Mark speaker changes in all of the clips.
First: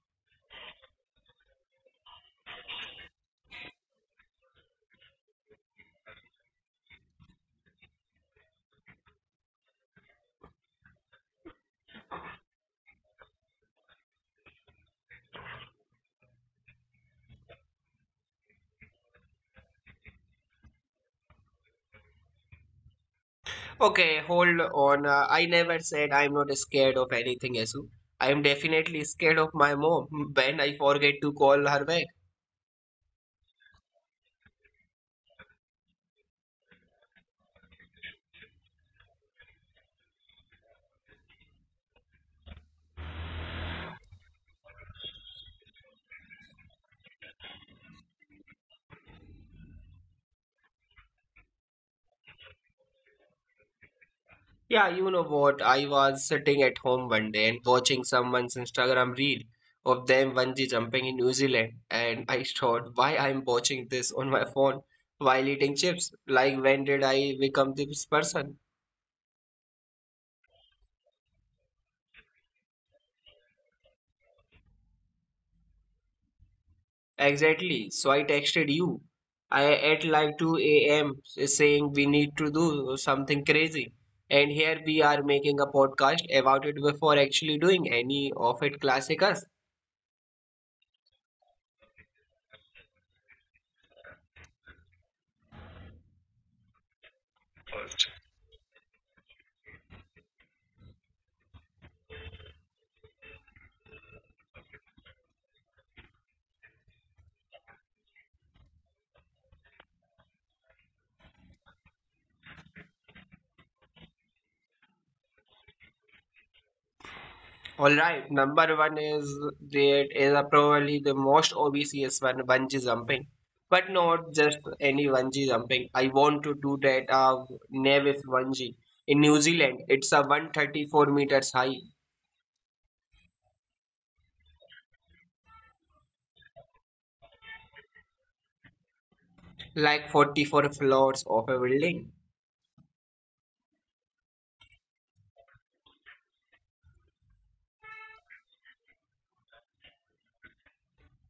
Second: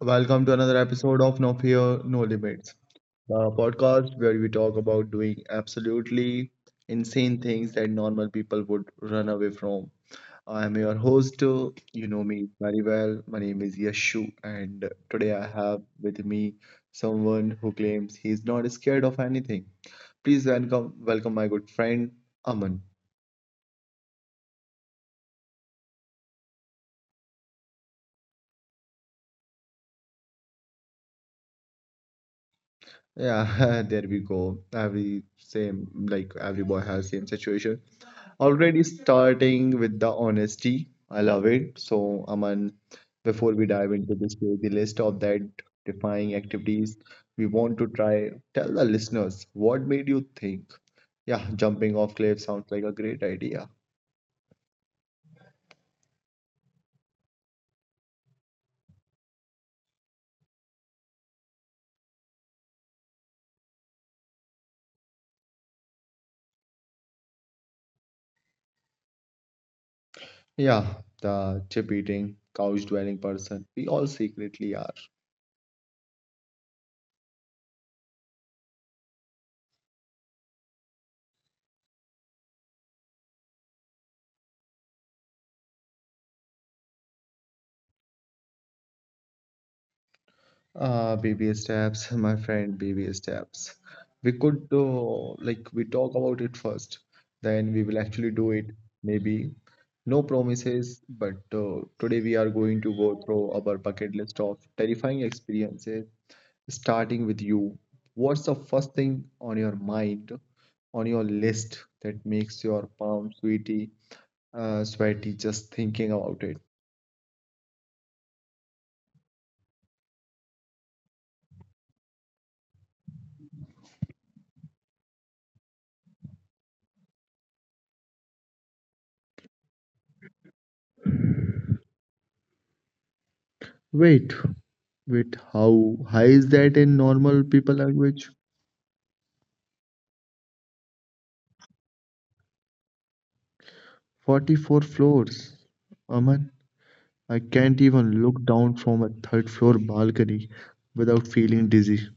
Speaker 1: welcome to another episode of No Fear, No Limits, the podcast where we talk about doing absolutely insane things that normal people would run away from. I'm your host, you know me very well. My name is Yashu, and today I have with me someone who claims he's not scared of anything. Please welcome, welcome my good friend Aman.
Speaker 2: Okay, hold on. I never said I'm not scared of anything, Yasu. I am definitely scared of my mom when I forget to call her back.
Speaker 1: Yeah, there we go. Every same, like every boy has same situation. Already starting with the honesty. I love it. So, Aman, before we dive into this crazy list of that defying activities, we want to try tell the listeners what made you think. Yeah, jumping off cliff sounds like a great idea.
Speaker 2: Yeah, you know what? I was sitting at home one day and watching someone's Instagram reel of them bungee jumping in New Zealand, and I thought, why I'm watching this on my phone while eating chips? Like, when did I become this person?
Speaker 1: Yeah, the chip eating, couch dwelling person we all secretly are.
Speaker 2: Exactly. So I texted you. I at like 2 a.m. saying we need to do something crazy. And here we are making a podcast about it before actually doing any of it, classic us.
Speaker 1: Baby steps, my friend, baby steps. We could do like we talk about it first, then we will actually do it. Maybe no promises, but today we are going to go through our bucket list of terrifying experiences, starting with you. What's the first thing on your mind, on your list that makes your palm sweaty, sweaty just thinking about it?
Speaker 2: Alright, number one is that is a probably the most obvious one, bungee jumping. But not just any bungee jumping. I want to do that Nevis bungee. In New Zealand, it's a 134 meters high,
Speaker 1: Wait, wait, how high is that in normal people language?
Speaker 2: like 44 floors of a building.
Speaker 1: 44 floors. Aman, I can't even look down from a third floor balcony without feeling dizzy.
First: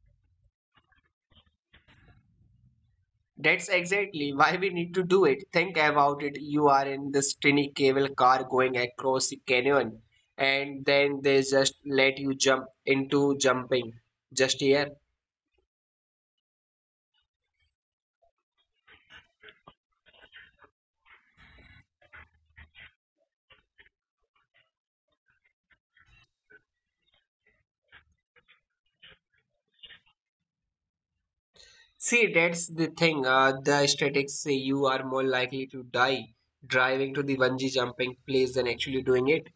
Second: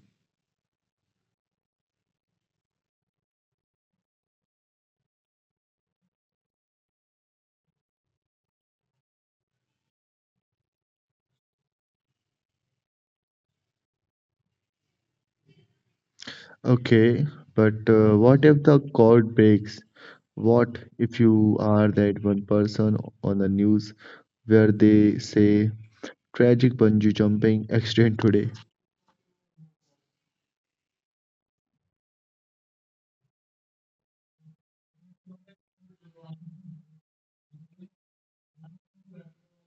Speaker 2: That's exactly why we need to do it. Think about it. You are in this tiny cable car going across the canyon, and then they just let you jump into jumping just here.
Speaker 1: Okay, but what if the cord breaks? What if you are that one person on the news where they say tragic bungee jumping accident today?
Speaker 2: See, that's the thing. The statistics say you are more likely to die driving to the bungee jumping place than actually doing it.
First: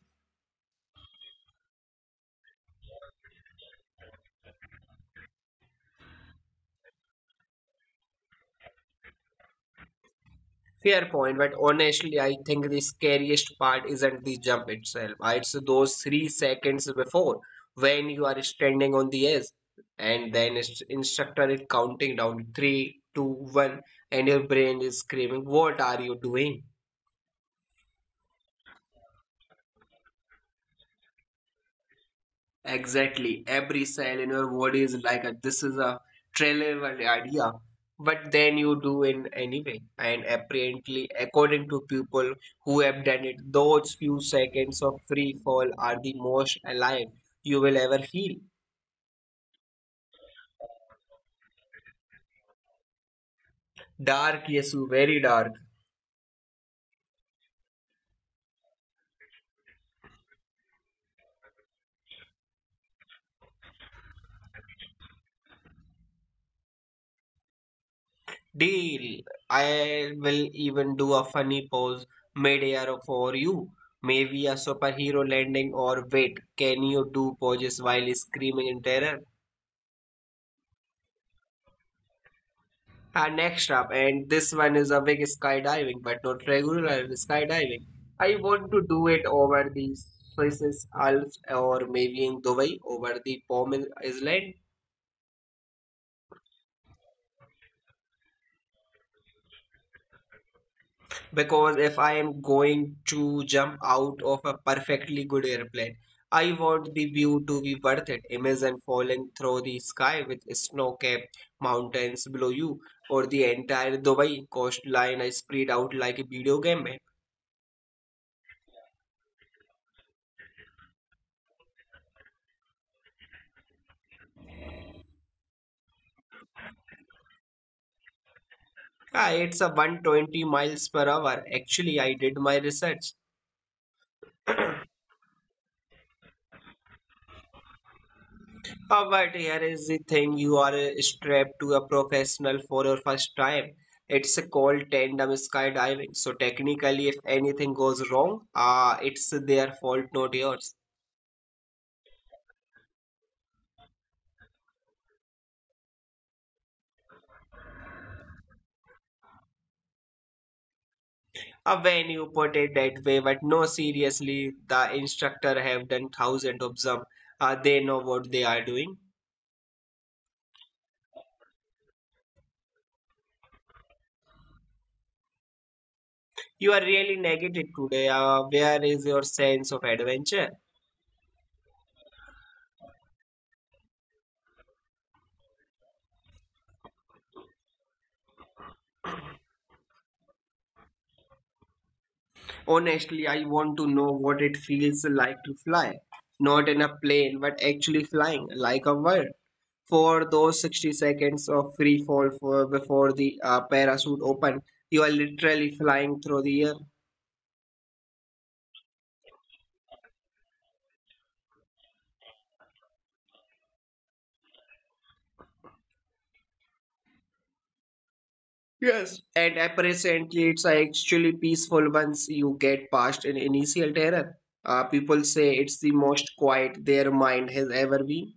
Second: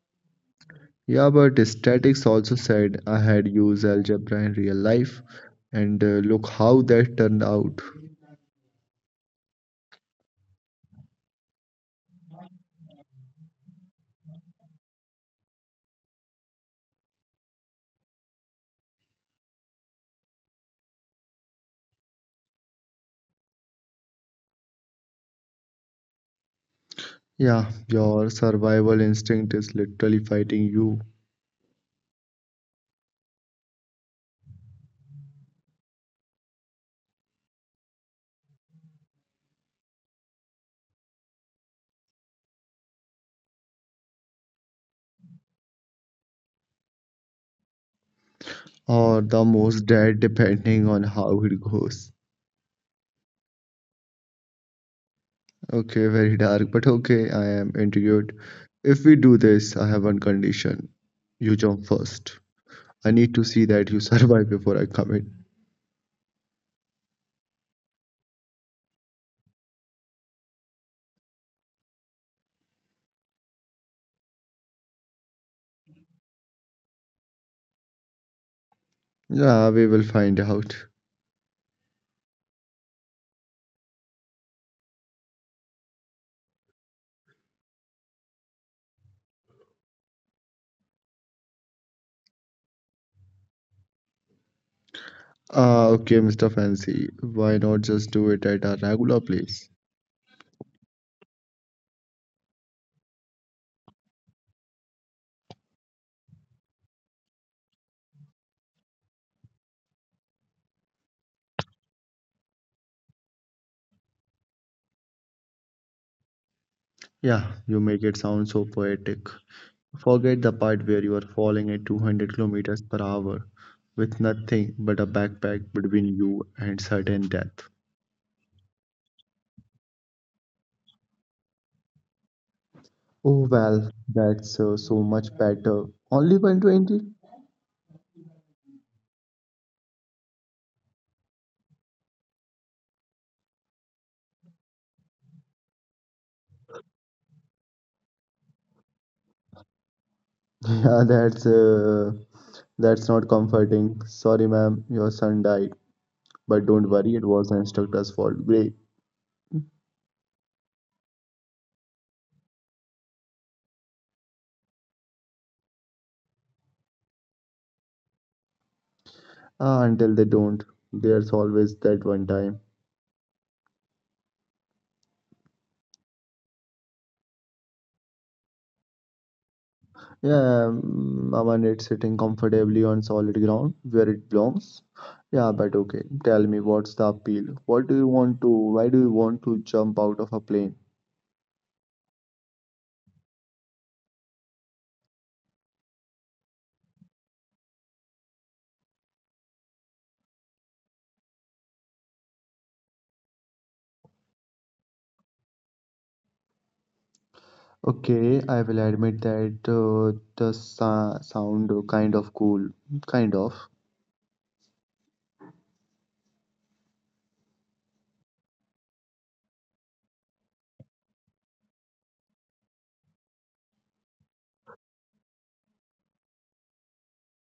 Speaker 1: Yeah, but statics also said I had used algebra in real life, and look how that turned out.
Speaker 2: Fair point, but honestly, I think the scariest part isn't the jump itself. It's those three seconds before when you are standing on the edge, and then its instructor is counting down three, two, one, and your brain is screaming, "What are you doing?"
Speaker 1: Yeah, your survival instinct is literally fighting you
Speaker 2: Exactly. Every cell in your body is like a this is a trivial idea, but then you do in anyway. And apparently, according to people who have done it, those few seconds of free fall are the most alive you will ever feel.
Speaker 1: or the most dead, depending on how it goes.
Speaker 2: Dark, yes, very dark.
Speaker 1: Okay, very dark, but okay, I am intrigued. If we do this, I have one condition. You jump first. I need to see that you survive before I come in.
Speaker 2: Deal. I will even do a funny pose mid-air for you. Maybe a superhero landing or wait, can you do poses while screaming in terror?
Speaker 1: Yeah, we will find out.
Speaker 2: And next up, and this one is a big, skydiving, but not regular skydiving. I want to do it over the Swiss Alps or maybe in Dubai over the Palm Island,
Speaker 1: Ah, okay, Mr. Fancy, why not just do it at a regular place?
Speaker 2: because if I am going to jump out of a perfectly good airplane, I want the view to be worth it. Imagine falling through the sky with snow-capped mountains below you or the entire Dubai coastline spread out like a video game. Man.
Speaker 1: Yeah, you make it sound so poetic. Forget the part where you are falling at 200 kilometers per hour with nothing but a backpack between you and certain death.
Speaker 2: Ah, it's a 120 miles per hour. Actually, I did my research.
Speaker 1: Oh well, that's so much better. Only 120?
Speaker 2: Ah, but here is the thing, you are strapped to a professional for your first time. It's called tandem skydiving. So, technically, if anything goes wrong, ah, it's their fault, not yours.
Speaker 1: Yeah, that's not comforting. Sorry, ma'am, your son died. But don't worry, it was an instructor's fault. Great.
Speaker 2: Ah, when you put it that way, but no, seriously, the instructor have done thousands of them. Ah, they know what they are doing.
Speaker 1: Ah, until they don't, there's always that one time.
Speaker 2: You are really negative today. Ah, where is your sense of adventure?
Speaker 1: Yeah, I want it sitting comfortably on solid ground where it belongs. Yeah, but okay. Tell me, what's the appeal? What do you want to? Why do you want to jump out of a plane?
Speaker 2: Honestly, I want to know what it feels like to fly. Not in a plane, but actually flying like a bird. For those 60 seconds of free fall for, before the parachute open, you are literally flying through the air.
Speaker 1: Okay, I will admit that the sa sound kind of cool, kind of.
Speaker 2: Yes. And apparently, it's actually peaceful once you get past an initial terror. People say it's the most quiet their mind has ever been.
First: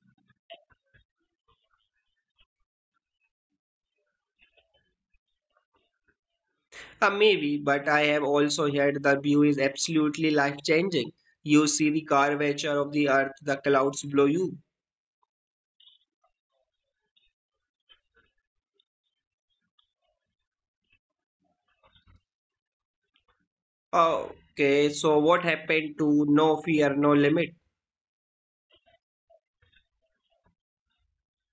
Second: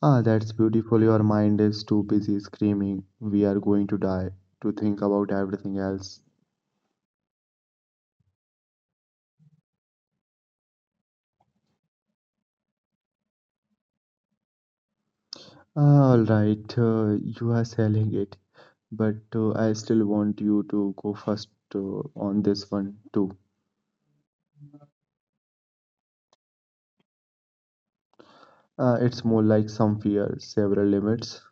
Speaker 1: Ah, that's beautiful. Your mind is too busy screaming, we are going to die, to think about everything else.
Speaker 2: Maybe, but I have also heard the view is absolutely life changing. You see the curvature of the earth, the clouds below you.
Speaker 1: Ah, all right, you are selling it, but I still want you to go first on this one too.
Speaker 2: Okay, so what happened to no fear, no limit?
Speaker 1: It's more like some fear, several limits.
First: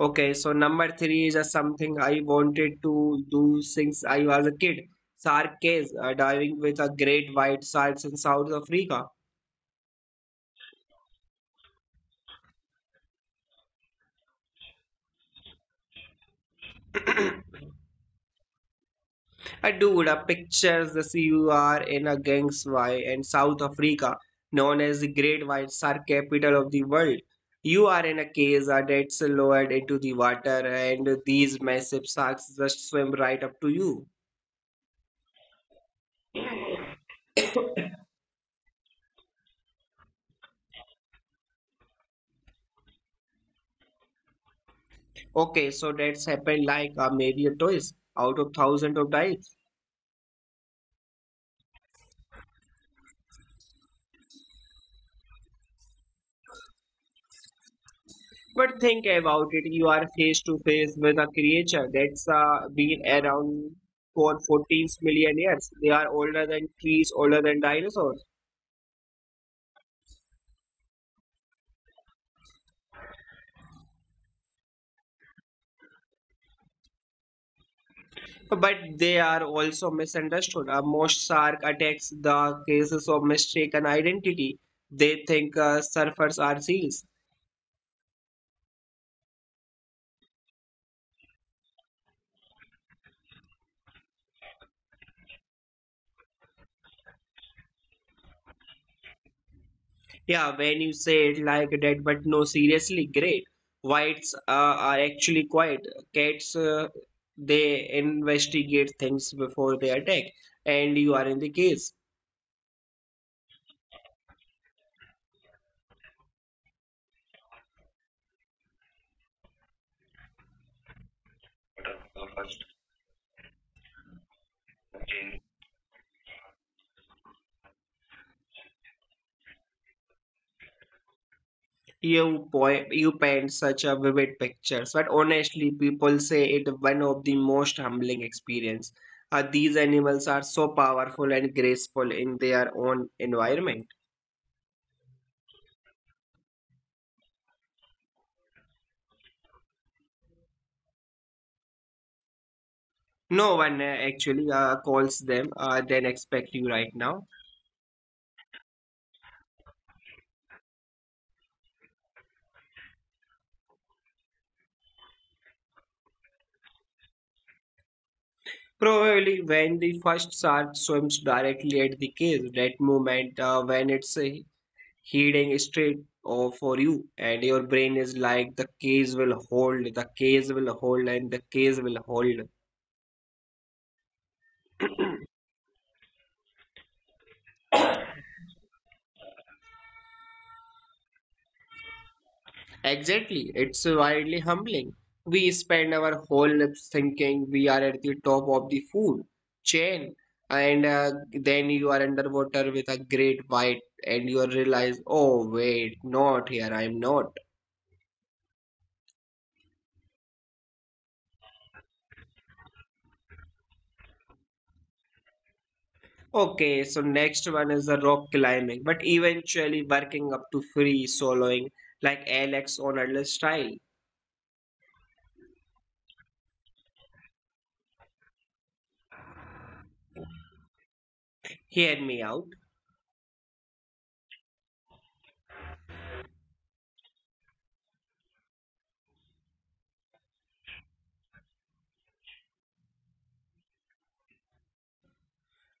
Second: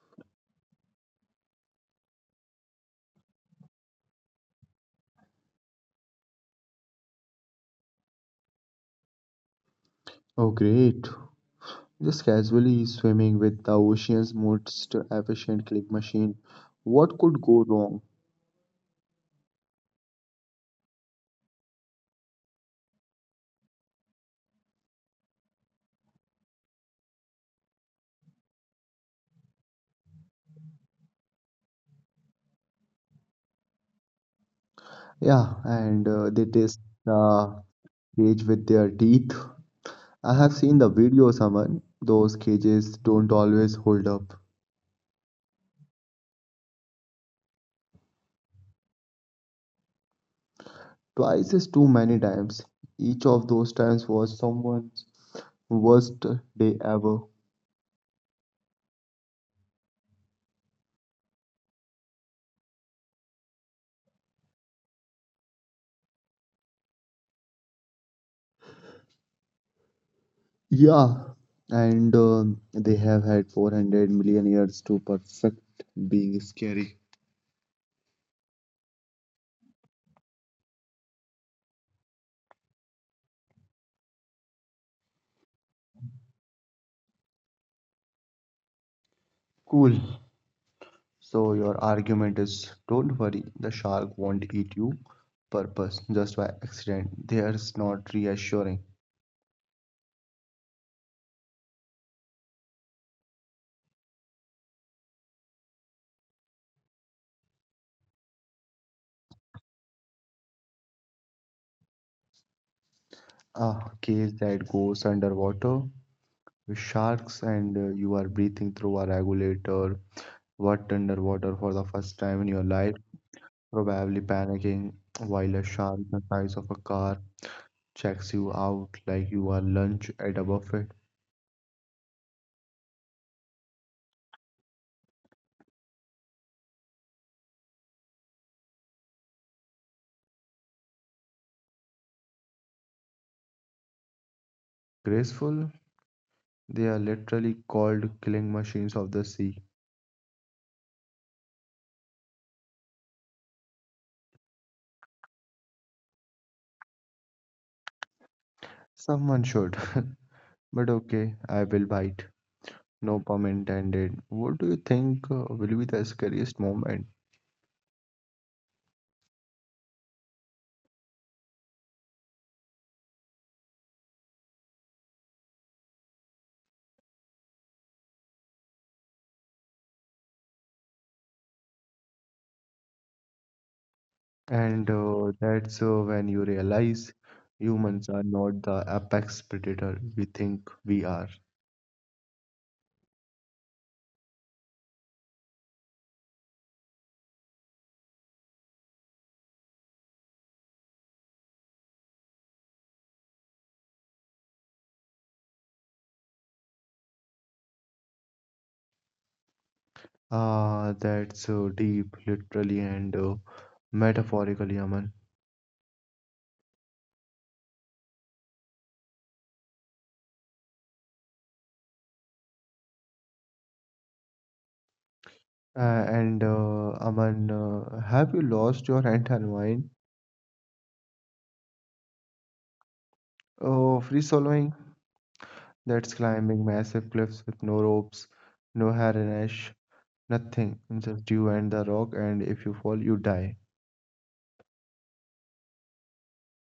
Speaker 2: Okay, so number three is just something I wanted to do since I was a kid. Shark case, diving with a great white sharks in South Africa.
Speaker 1: Oh, great. Just casually swimming with the ocean's most efficient click machine. What could go wrong?
Speaker 2: I do the pictures the CUR in a Gangswai in South Africa, known as the Great White Shark capital of the world. You are in a cage that's lowered into the water, and these massive sharks just swim right up to you.
Speaker 1: Yeah, and they test the cage with their teeth. I have seen the video, someone. Those cages don't always hold up.
Speaker 2: Okay, so that's happened like maybe a twice out of thousands of dives.
Speaker 1: Twice is too many times. Each of those times was someone's worst day ever.
Speaker 2: But think about it, you are face to face with a creature that's been around for 14 million years. They are older than trees, older than dinosaurs.
Speaker 1: Yeah, and they have had 400 million years to perfect being scary.
Speaker 2: But they are also misunderstood. Most shark attacks the cases of mistaken identity. They think surfers are seals.
Speaker 1: Cool. So your argument is, don't worry, the shark won't eat you. Purpose, just by accident. There's not reassuring.
Speaker 2: Yeah, when you say it like that, but no, seriously, great. Whites are actually quiet. Cats, they investigate things before they attack, and you are in the case.
Speaker 1: A case that goes underwater with sharks, and you are breathing through a regulator, what underwater for the first time in your life, probably panicking while a shark the size of a car checks you out like you are lunch at a buffet.
Speaker 2: You point, you paint such a vivid pictures, but honestly, people say it one of the most humbling experience. These animals are so powerful and graceful in their own environment.
Speaker 1: Graceful, they are literally called killing machines of the sea.
Speaker 2: No one actually calls them than expect you right now.
Speaker 1: Someone should. But okay, I will bite. No pun intended. What do you think will be the scariest moment?
Speaker 2: Probably when the first shark swims directly at the cage, that moment when it's heading straight or for you and your brain is like the cage will hold the cage will hold and the cage will hold
Speaker 1: And that's when you realize humans are not the apex predator we think we are.
Speaker 2: Exactly, it's wildly humbling. We spend our whole lives thinking we are at the top of the food chain, and then you are underwater with a great bite, and you realize, oh, wait, not here, I'm not.
Speaker 1: Ah, that's deep, literally and metaphorically, Aman.
Speaker 2: Okay, so next one is the rock climbing, but eventually working up to free soloing like Alex on Adler style.
Speaker 1: And Aman, have you lost your entire mind?
Speaker 2: Hear me out.
Speaker 1: Oh, free soloing? That's climbing massive cliffs with no ropes, no harness, nothing, just you and the rock, and if you fall, you die.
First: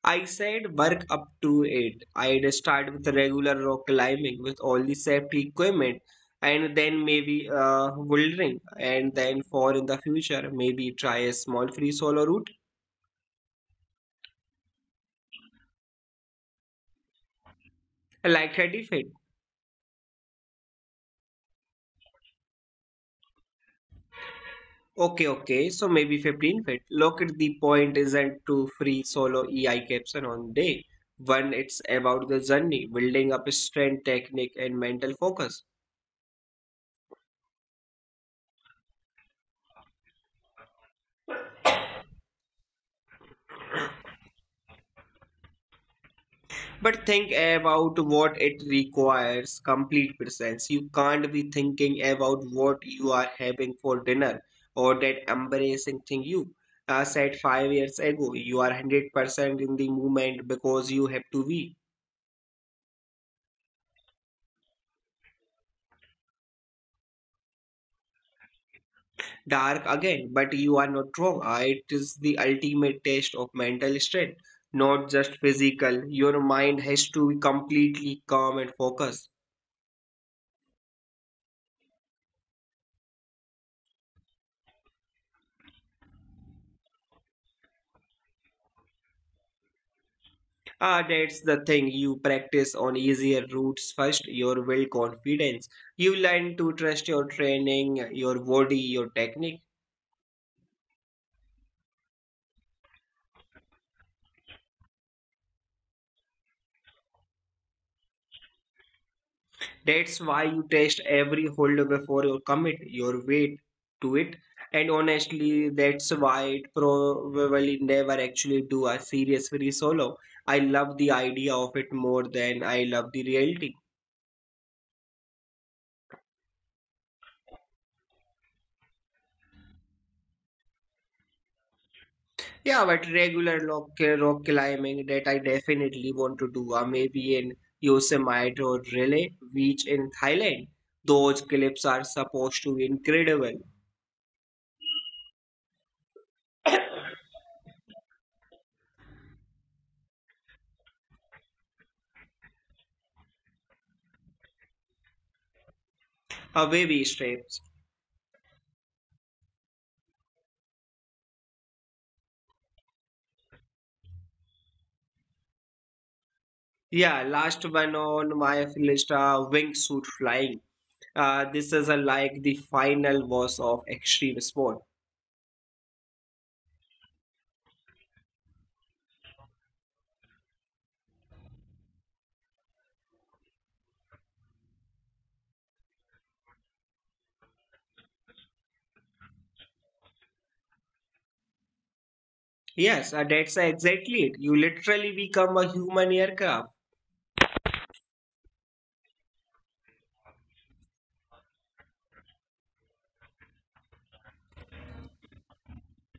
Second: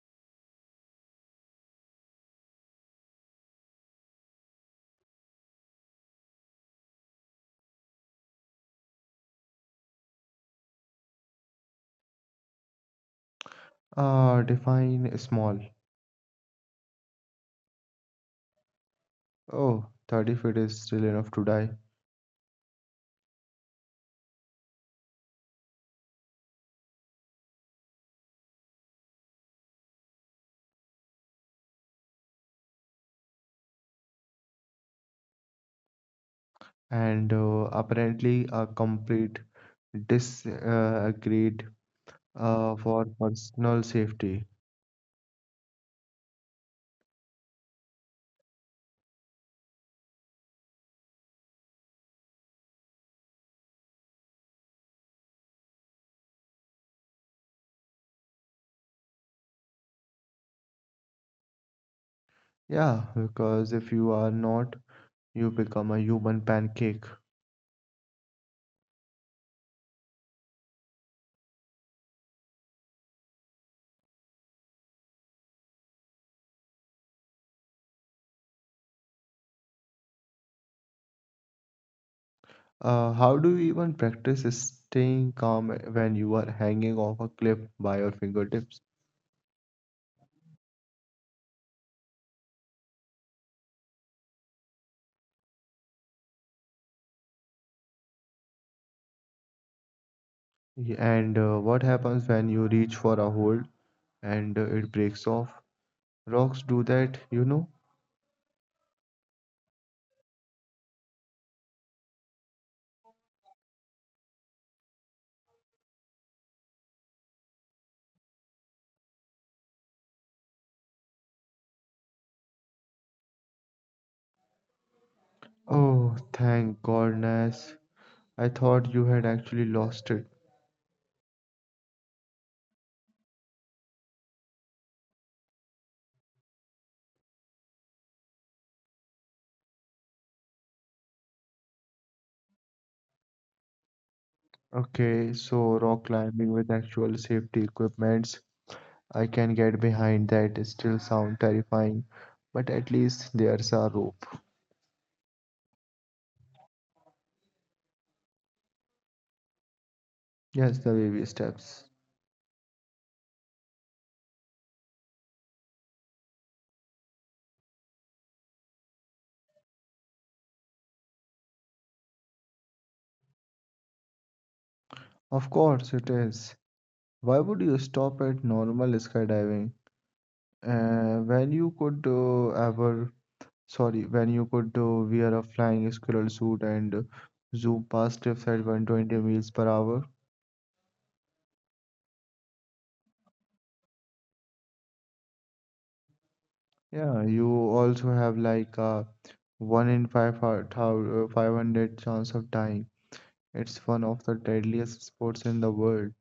Speaker 2: I said work up to it. I'd start with regular rock climbing with all the safety equipment and then maybe bouldering and then for in the future maybe try a small free solo route
Speaker 1: Ah, define small.
Speaker 2: like 30 feet.
Speaker 1: Oh, 30 feet is still enough to die.
Speaker 2: Okay, okay, so maybe 15 feet. Look at the point isn't to free solo EI caption on day. One, it's about the journey, building up strength, technique, and mental focus.
Speaker 1: And apparently, a complete disagreed for personal safety.
Speaker 2: But think about what it requires, complete presence. You can't be thinking about what you are having for dinner or that embarrassing thing you said five years ago. You are 100% in the moment because you have to be.
Speaker 1: Yeah, because if you are not, you become a human pancake.
Speaker 2: Dark again, but you are not wrong. It is the ultimate test of mental strength, not just physical. Your mind has to be completely calm and focused.
Speaker 1: How do you even practice staying calm when you are hanging off a cliff by your fingertips?
Speaker 2: Ah, that's the thing. You practice on easier routes first, your will confidence. You learn to trust your training, your body, your technique.
Speaker 1: Y- And what happens when you reach for a hold and it breaks off. Rocks do that, you know?
Speaker 2: That's why you test every hold before you commit your weight to it. And honestly, that's why it probably never actually do a serious free solo. I love the idea of it more than I love the reality.
Speaker 1: Oh, thank goodness. I thought you had actually lost it.
Speaker 2: Yeah, but regular rock climbing that I definitely want to do, or maybe in Yosemite or Relay Beach in Thailand. Those clips are supposed to be incredible.
Speaker 1: Okay, so rock climbing with actual safety equipments. I can get behind that. Still sound terrifying, but at least there's a rope.
Speaker 2: A baby steps.
Speaker 1: Yes, the baby steps.
Speaker 2: Yeah, last one on my list, wingsuit flying. This is a, like the final boss of extreme sport.
Speaker 1: Of course it is. Why would you stop at normal skydiving? Uh, when you could uh, ever when you could wear a flying squirrel suit and zoom past cliffs at 120 miles per hour.
Speaker 2: Yes, that's exactly it. You literally become a human aircraft.
Speaker 1: Yeah, you also have like a 1 in 500 chance of dying. It's one of the deadliest sports in the world.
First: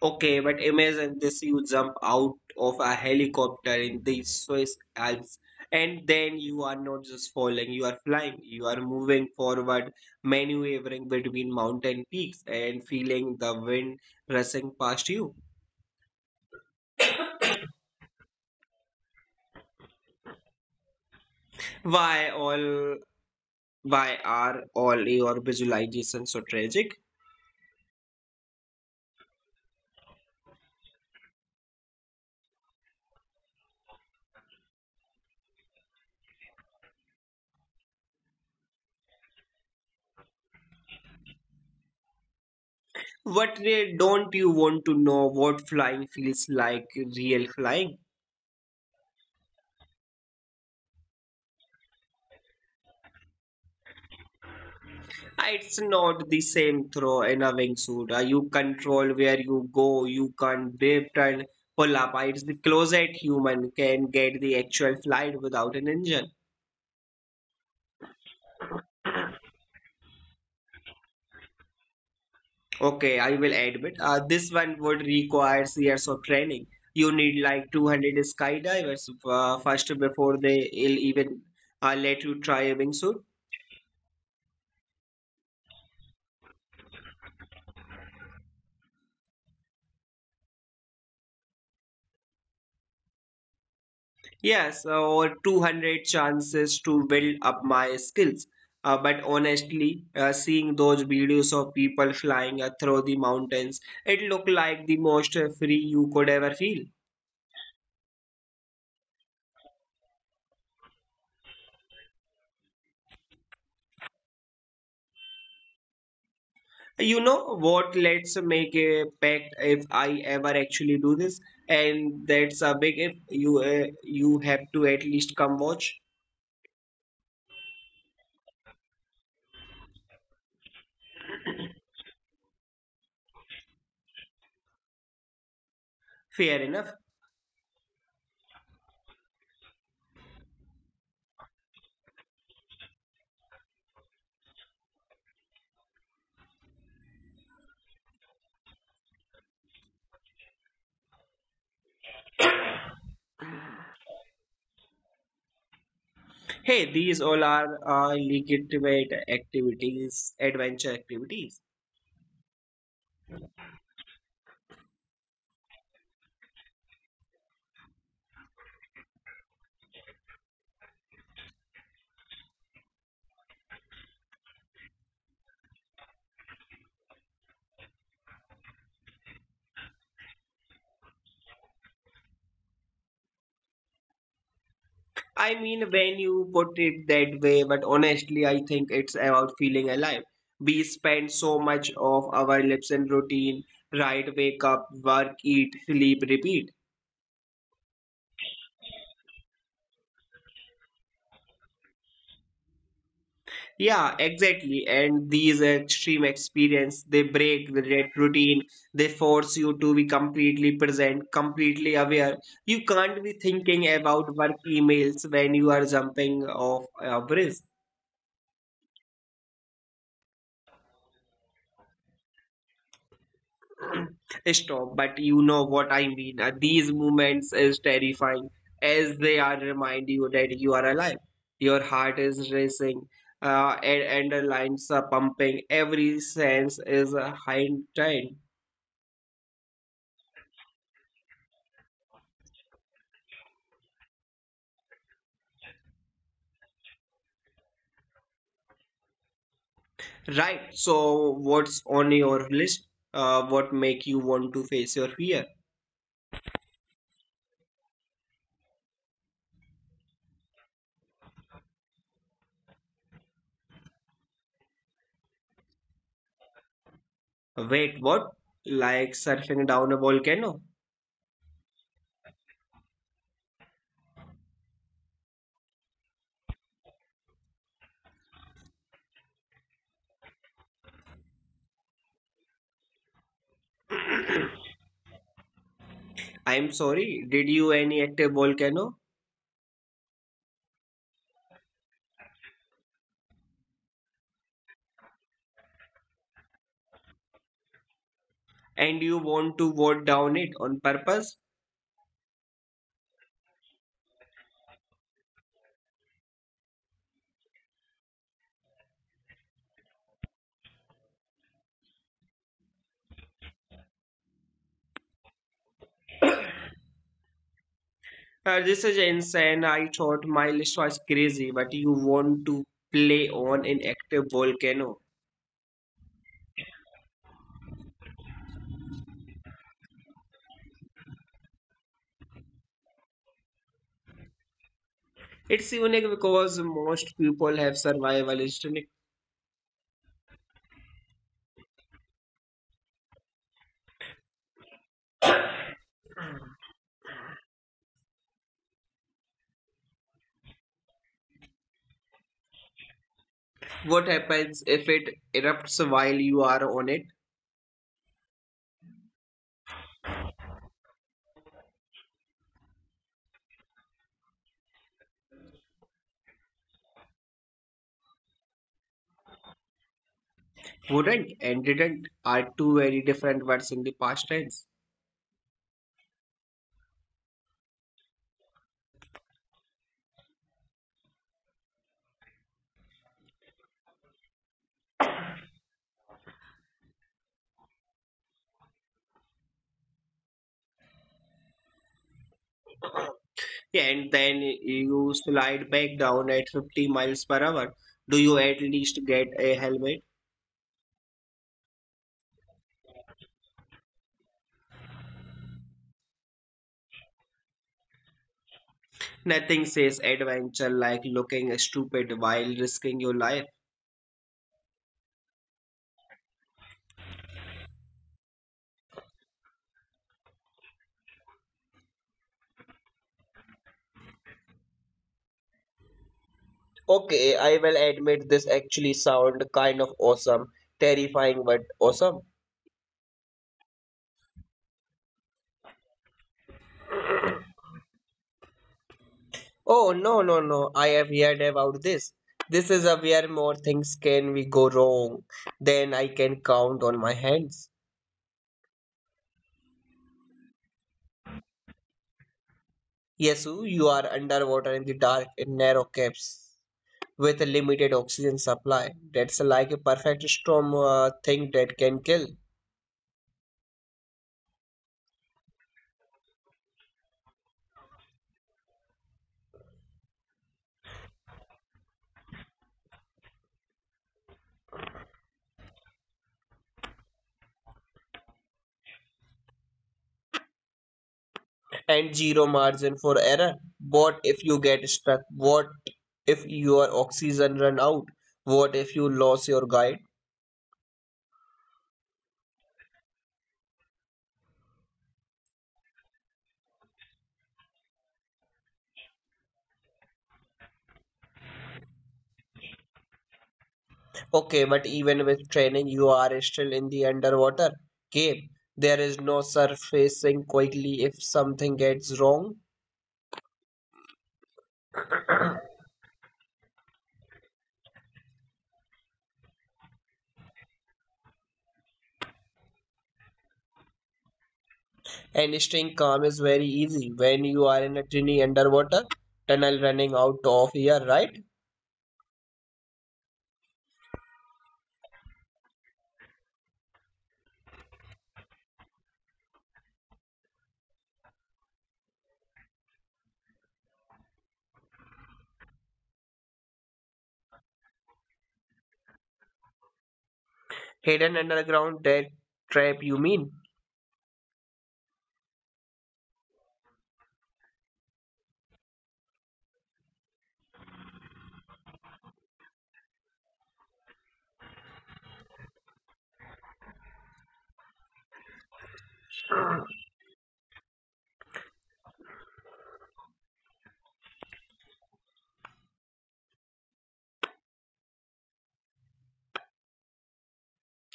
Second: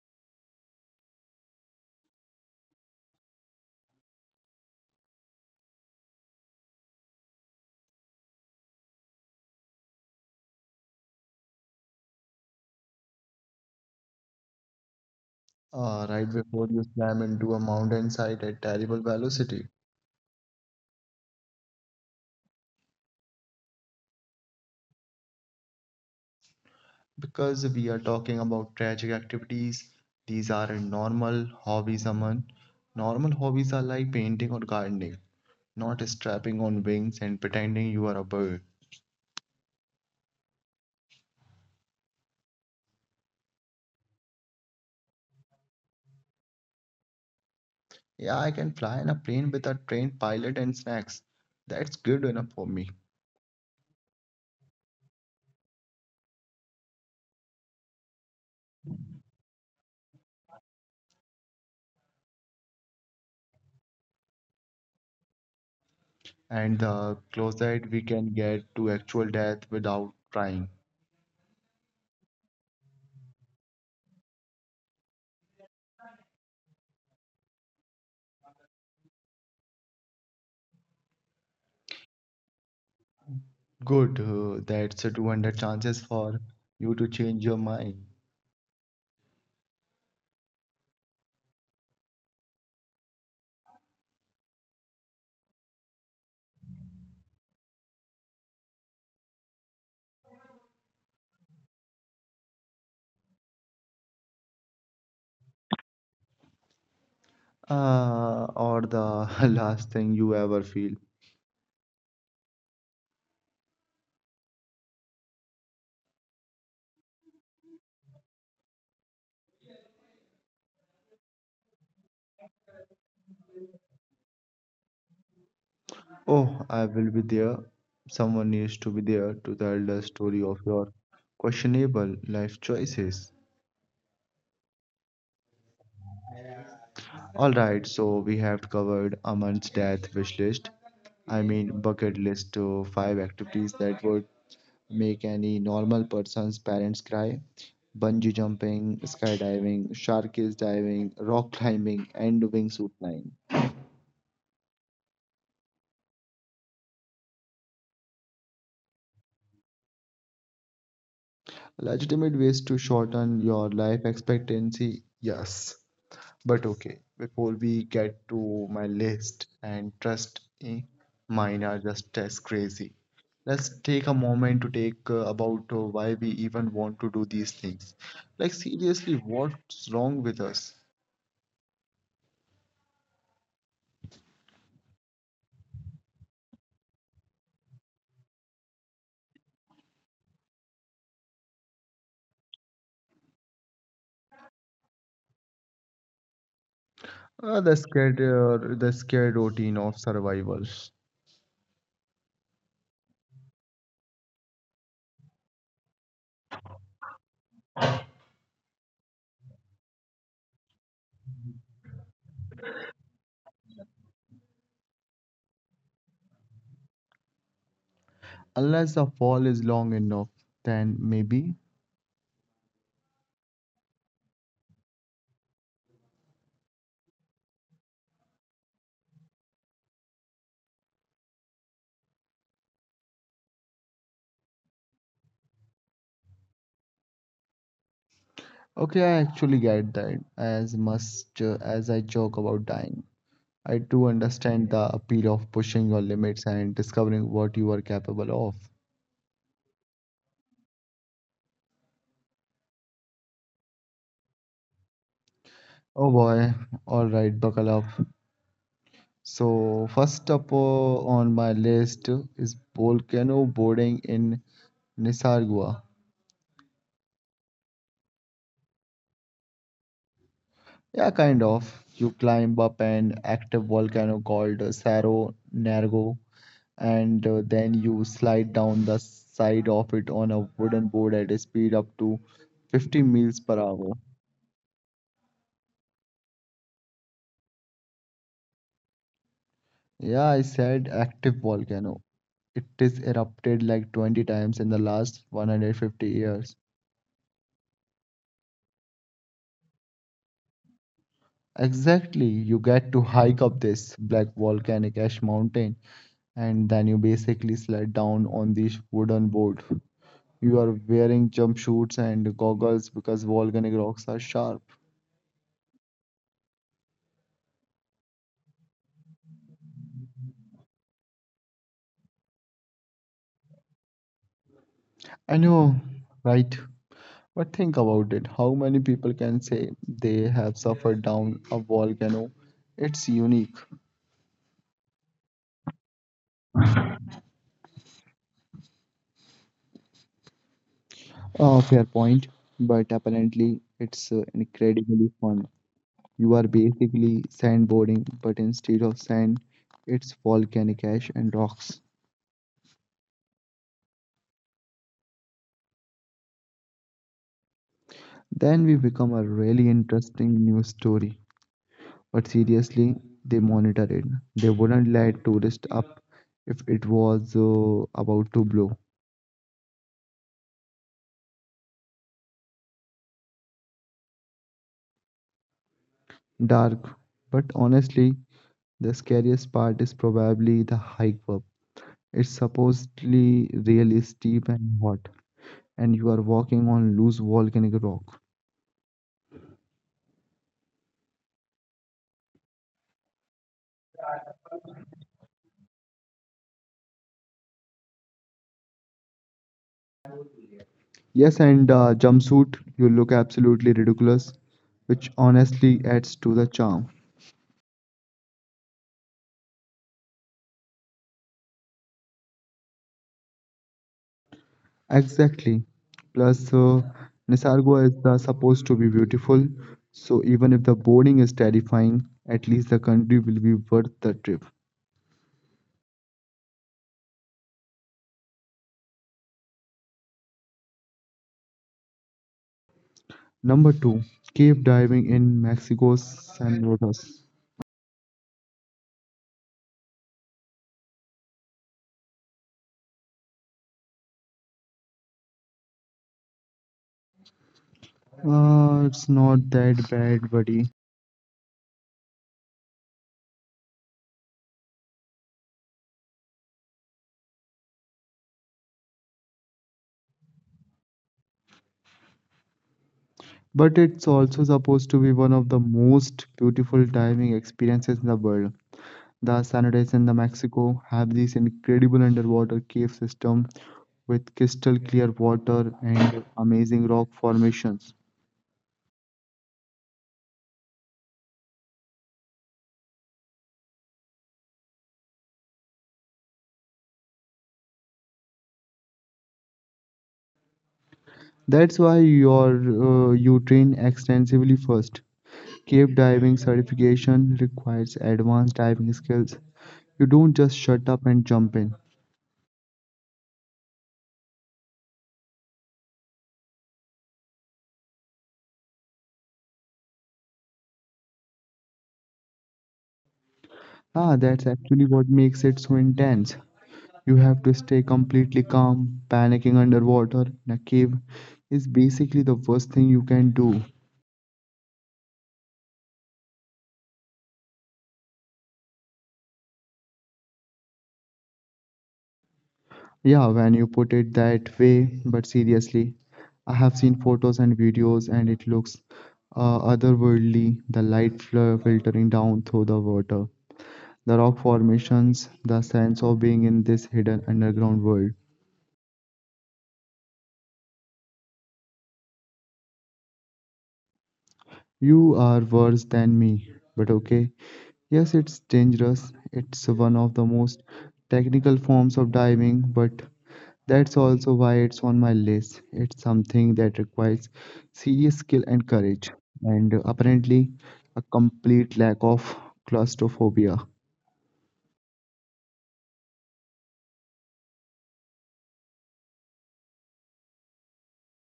Speaker 2: Okay, but imagine this, you jump out of a helicopter in the Swiss Alps, and then you are not just falling, you are flying, you are moving forward, maneuvering between mountain peaks and feeling the wind rushing past you.
Speaker 1: Right before you slam into a mountainside at terrible velocity.
Speaker 2: Why all why are all your visualizations so tragic?
Speaker 1: Because we are talking about tragic activities, these aren't normal hobbies, Aman. Normal hobbies are like painting or gardening, not strapping on wings and pretending you are a bird.
Speaker 2: What re- don't you want to know what flying feels like, real flying?
Speaker 1: Yeah, I can fly in a plane with a trained pilot and snacks. That's good enough for me.
Speaker 2: Ah, it's not the same throw in a wingsuit. You control where you go, you can't drift and pull up. It's the closest human can get the actual flight without an engine.
Speaker 1: And the closer we can get to actual death without trying.
Speaker 2: Okay, I will admit, this one would require years of training. You need like 200 skydivers first before they'll even let you try a wingsuit.
Speaker 1: Good, that's a 200 chances for you to change your mind.
Speaker 2: Yes, over 200 chances to build up my skills. But honestly, seeing those videos of people flying through the mountains, it looked like the most free you could ever feel.
Speaker 1: Or the last thing you ever feel.
Speaker 2: You know what? Let's make a pact, if I ever actually do this, and that's a big if. You have to at least come watch.
Speaker 1: Oh, I will be there. Someone needs to be there to tell the story of your questionable life choices.
Speaker 2: Fair enough.
Speaker 1: All right, so we have covered Aman's death wish list. I mean, bucket list to five activities that would make any normal person's parents cry. Bungee jumping, skydiving, shark cage diving, rock climbing, and wingsuit flying.
Speaker 2: Hey, these all are legitimate activities, adventure activities.
Speaker 1: Legitimate ways to shorten your life expectancy, yes. But okay, before we get to my list, and trust me, mine are just as crazy. Let's take a moment to take about why we even want to do these things. Like seriously, what's wrong with us?
Speaker 2: I mean, when you put it that way, but honestly, I think it's about feeling alive. We spend so much of our lives in routine, right? Wake up, work, eat, sleep, repeat.
Speaker 1: Uh, the scared routine of survival.
Speaker 2: Yeah, exactly. And these extreme experience, they break the red routine. They force you to be completely present, completely aware. You can't be thinking about work emails when you are jumping off a bridge.
Speaker 1: Unless the fall is long enough, then maybe.
Speaker 2: Stop! But you know what I mean. These moments is terrifying as they are remind you that you are alive. Your heart is racing, and the lines are pumping. Every sense is heightened. Right.
Speaker 1: Okay, I actually get that as much as I joke about dying. I do understand the appeal of pushing your limits and discovering what you are capable of.
Speaker 2: So, what's on your list? What make you want to face your fear?
Speaker 1: Oh boy, all right, buckle up. So, first up on my list is volcano boarding in Nisargua.
Speaker 2: Wait, what? Like surfing down a volcano?
Speaker 1: Yeah, kind of. You climb up an active volcano called Cerro Nergo, and then you slide down the side of it on a wooden board at a speed up to 50 miles per hour.
Speaker 2: I'm sorry. Did you any active volcano?
Speaker 1: Yeah, I said active volcano. It is erupted like 20 times in the last 150 years.
Speaker 2: And you want to vote down it on purpose?
Speaker 1: Exactly, you get to hike up this black volcanic ash mountain and then you basically slide down on this wooden board. You are wearing jumpsuits and goggles because volcanic rocks are sharp.
Speaker 2: This is insane. I thought my list was crazy, but you want to play on an active volcano.
Speaker 1: I know, right? But think about it. How many people can say they have suffered down a volcano? It's unique.
Speaker 2: It's unique because most people have survival instinct.
Speaker 1: Oh, fair point. But apparently, it's incredibly fun. You are basically sandboarding, but instead of sand, it's volcanic ash and rocks.
Speaker 2: What happens if it erupts while you are on it?
Speaker 1: Then we become a really interesting news story. But seriously, they monitor it. They wouldn't let tourists up if it was about to blow.
Speaker 2: Wouldn't and didn't are two very different words in the past tense.
Speaker 1: Dark, but honestly, the scariest part is probably the hike up. It's supposedly really steep and hot, and you are walking on loose volcanic rock.
Speaker 2: Yeah, and then you slide back down at 50 miles per hour. Do you at least get a helmet?
Speaker 1: Yes, and jumpsuit, you look absolutely ridiculous, which honestly adds to the charm.
Speaker 2: Nothing says adventure like looking stupid while risking your life.
Speaker 1: Exactly. Plus, Nisargo is supposed to be beautiful, so even if the boarding is terrifying, at least the country will be worth the trip.
Speaker 2: Okay, I will admit this actually sound kind of awesome, terrifying but awesome.
Speaker 1: Number two, cave diving in Mexico's San Rodas.
Speaker 2: Oh, no, no, no, I have heard about this. This is a where more things can we go wrong than I can count on my hands.
Speaker 1: It's not that bad, buddy.
Speaker 2: Yesu, you are underwater in the dark in narrow caves with a limited oxygen supply. That's like a perfect storm thing that can kill.
Speaker 1: But it's also supposed to be one of the most beautiful diving experiences in the world. The Sanitas in the Mexico have this incredible underwater cave system with crystal clear water and amazing rock formations.
Speaker 2: And zero margin for error. What if you get stuck? What if your oxygen run out? What if you lose your guide?
Speaker 1: That's why you train extensively first. Cave diving certification requires advanced diving skills. You don't just shut up and jump in.
Speaker 2: Okay, but even with training, you are still in the underwater game. There is no surfacing quickly if something gets wrong.
Speaker 1: Ah, that's actually what makes it so intense. You have to stay completely calm. Panicking underwater in a cave is basically the worst thing you can do.
Speaker 2: And staying calm is very easy when you are in a tiny underwater tunnel running out of air, right?
Speaker 1: Yeah, when you put it that way, but seriously, I have seen photos and videos and it looks otherworldly, the light filtering down through the water, the rock formations, the sense of being in this hidden underground world.
Speaker 2: Hidden underground, that trap you mean?
Speaker 1: You are worse than me, but okay. Yes, it's dangerous. It's one of the most technical forms of diving, but that's also why it's on my list. It's something that requires serious skill and courage, and apparently a complete lack of claustrophobia.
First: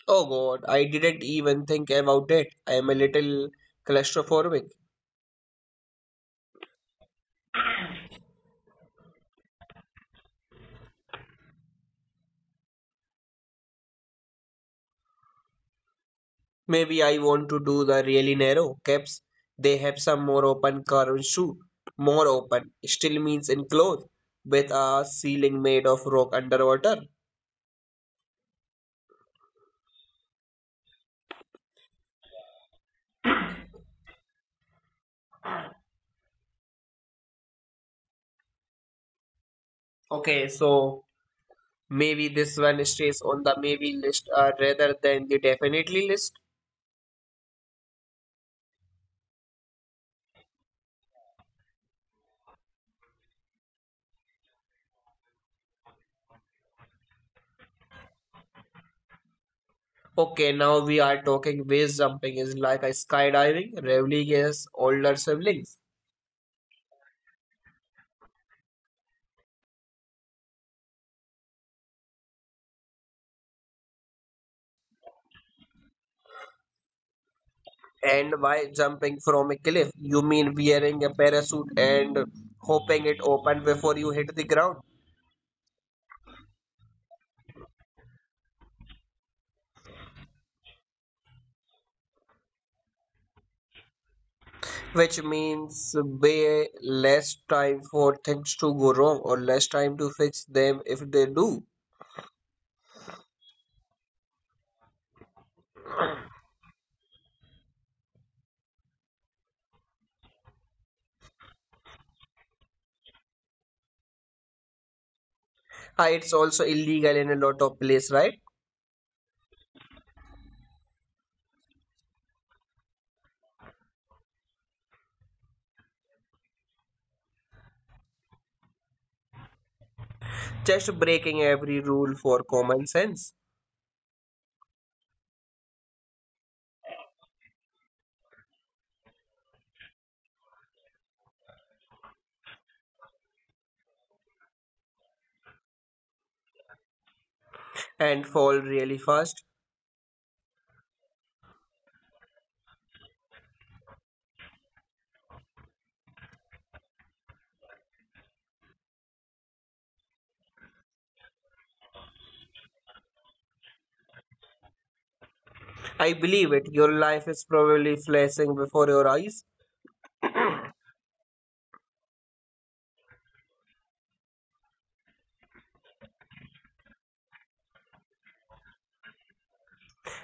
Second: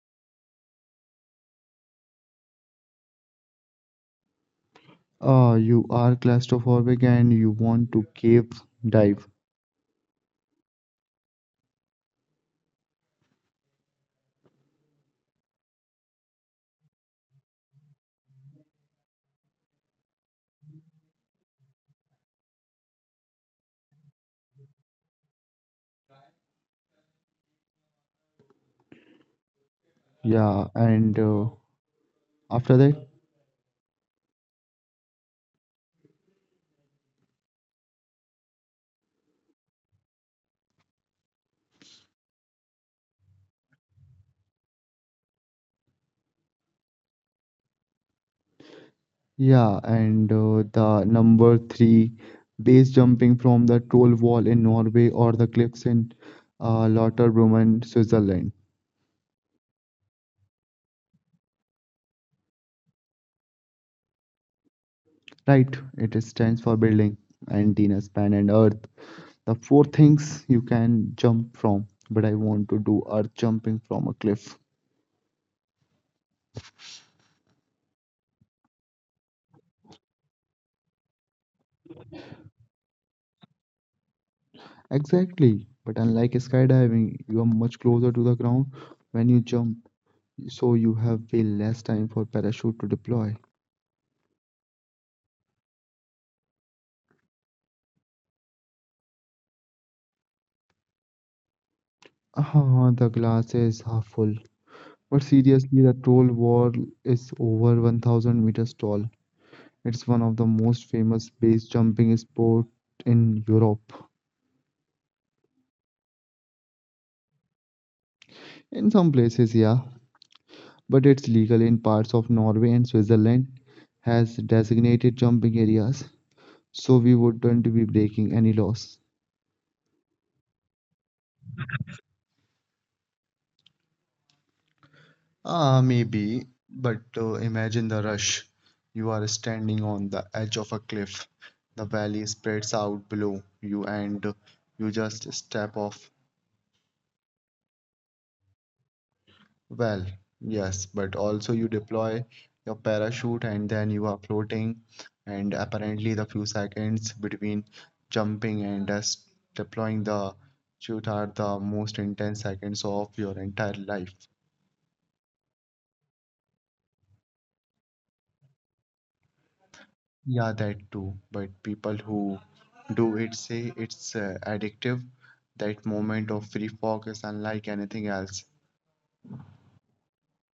Speaker 2: Oh God, I didn't even think about it. I am a little claustrophobic.
Speaker 1: Ah, you are claustrophobic and you want to cave dive.
Speaker 2: Maybe I want to do the really narrow caps. They have some more open curves too. More open still means enclosed with a ceiling made of rock underwater.
Speaker 1: Yeah, and after that,
Speaker 2: Okay, so maybe this one stays on the maybe list rather than the definitely list.
Speaker 1: yeah, and the number three, base jumping from the troll wall in Norway or the cliffs in Lauterbrunnen, Switzerland.
Speaker 2: Okay, now we are talking, base jumping is like a skydiving, Revling's older siblings.
Speaker 1: Right, it stands for building, antenna, span, and earth. The four things you can jump from, but I want to do are jumping from a cliff.
Speaker 2: And why jumping from a cliff? You mean wearing a parachute and hoping it open before you hit the ground,
Speaker 1: Exactly, but unlike skydiving, you are much closer to the ground when you jump, so you have way less time for parachute to deploy.
Speaker 2: which means way less time for things to go wrong or less time to fix them if they do.
Speaker 1: Ah, the glass is half full. But seriously, the troll wall is over 1000 meters tall. It's one of the most famous base jumping sport in Europe.
Speaker 2: Ah, it's also illegal in a lot of places, right?
Speaker 1: In some places, yeah, but it's legal in parts of Norway and Switzerland has designated jumping areas, so we wouldn't be breaking any laws.
Speaker 2: Just breaking every rule for common sense
Speaker 1: Ah, maybe, but imagine the rush. You are standing on the edge of a cliff. The valley spreads out below you, and you just step off.
Speaker 2: and fall really fast.
Speaker 1: Well, yes, but also you deploy your parachute and then you are floating, and apparently the few seconds between jumping and just deploying the chute are the most intense seconds of your entire life.
Speaker 2: I believe it. Your life is probably flashing before your eyes.
Speaker 1: Yeah, that too. But people who do it say it's addictive. That moment of free fall is unlike anything else.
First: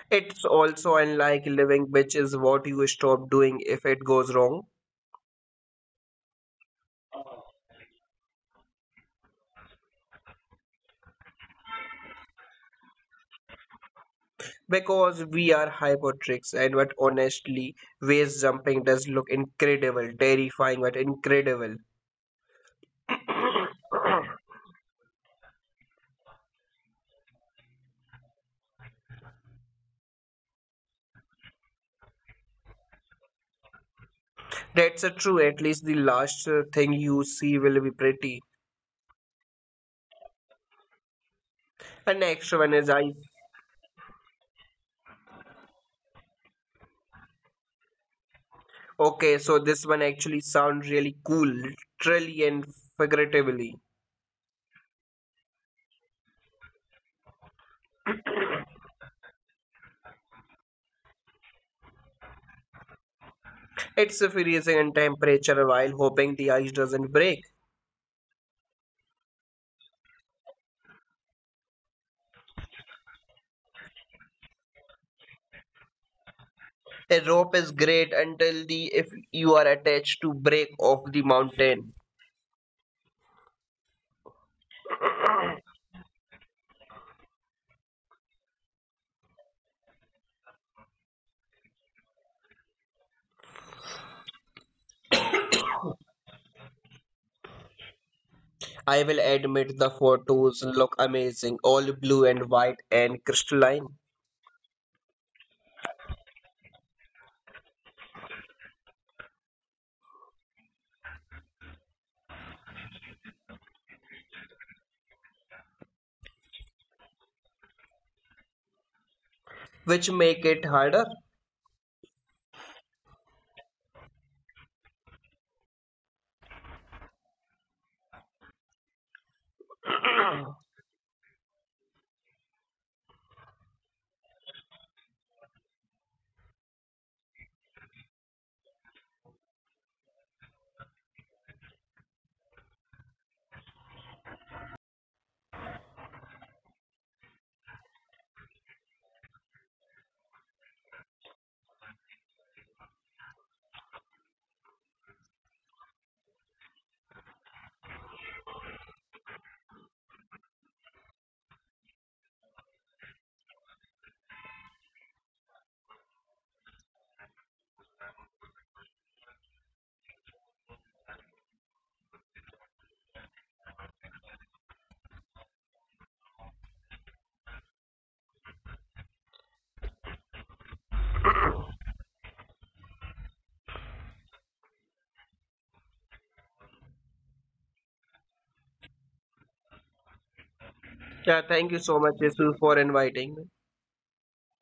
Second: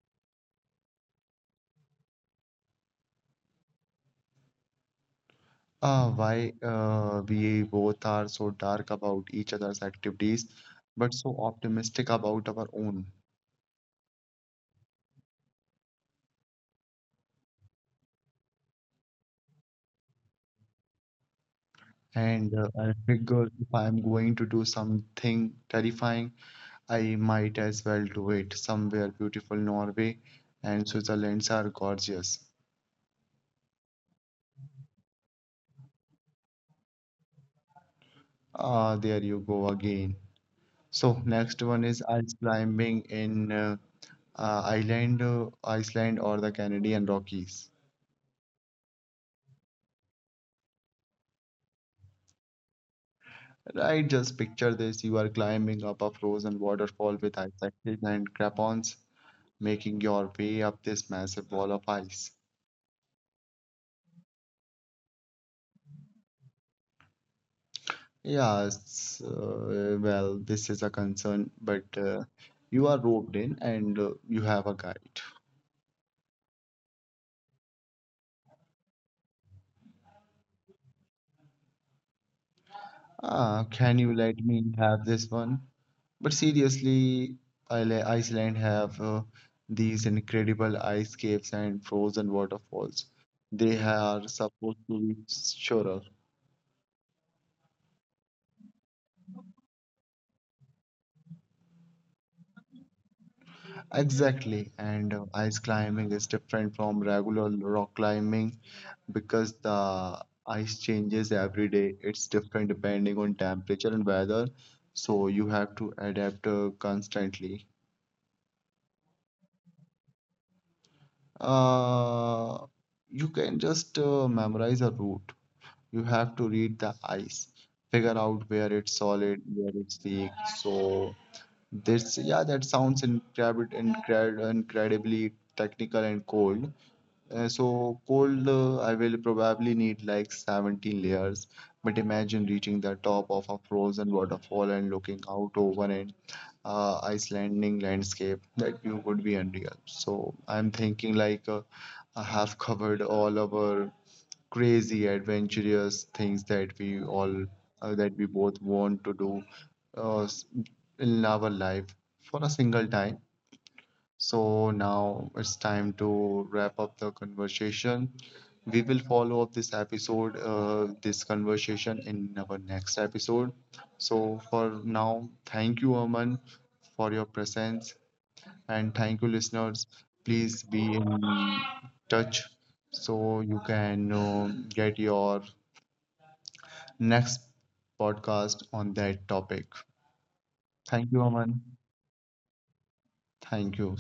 Speaker 2: It's also unlike living, which is what you stop doing if it goes wrong.
Speaker 1: Ah, why we both are so dark about each other's activities, but so optimistic about our own.
Speaker 2: Because we are hypotrics, and what honestly, waist jumping does look incredible, terrifying, but incredible.
Speaker 1: And I figure if I'm going to do something terrifying, I might as well do it somewhere beautiful. Norway and Switzerland's are gorgeous.
Speaker 2: That's a true, at least the last thing you see will be pretty.
Speaker 1: Ah, there you go again. So next one is
Speaker 2: And
Speaker 1: ice
Speaker 2: next one is
Speaker 1: climbing
Speaker 2: I.
Speaker 1: in Ireland, Iceland or the Canadian Rockies.
Speaker 2: Okay, so this one actually sounds really cool, literally and figuratively.
Speaker 1: Right, just picture this. You are climbing up a frozen waterfall with icicles and crapons, making your way up this massive wall of ice.
Speaker 2: It's freezing in temperature while hoping the ice doesn't break.
Speaker 1: Yes, well, this is a concern, but you are roped in and you have a guide.
Speaker 2: A rope is great until the if you are attached to break off the mountain.
Speaker 1: Ah, can you let me have this one? But seriously, Iceland have these incredible ice caves and frozen waterfalls. They are supposed to be sure.
Speaker 2: I will admit the photos look amazing, all blue and white and crystalline,
Speaker 1: Exactly, and ice climbing is different from regular rock climbing because the ice changes every day. It's different depending on temperature and weather, so you have to adapt constantly.
Speaker 2: which make it harder.
Speaker 1: Uh, you can just memorize a route. You have to read the ice, figure out where it's solid, where it's weak. So this, yeah, that sounds incredible, incredibly technical and cold. So cold, I will probably need like 17 layers. But imagine reaching the top of a frozen waterfall and looking out over an Icelandic landscape. That view would be unreal. So I'm thinking I have covered all our crazy, adventurous things that we all that we both want to do uh, s- in our life for a single time. So now it's time to wrap up the conversation. We will follow up this episode, this conversation in our next episode. So for now, thank you, Aman, for your presence, and thank you, listeners. Please be in touch so you can get your next podcast on that topic.
Speaker 2: Yeah, thank
Speaker 1: Thank
Speaker 2: you
Speaker 1: you,
Speaker 2: so much,
Speaker 1: Aman.
Speaker 2: Jesus, for inviting me.
Speaker 1: Thank you.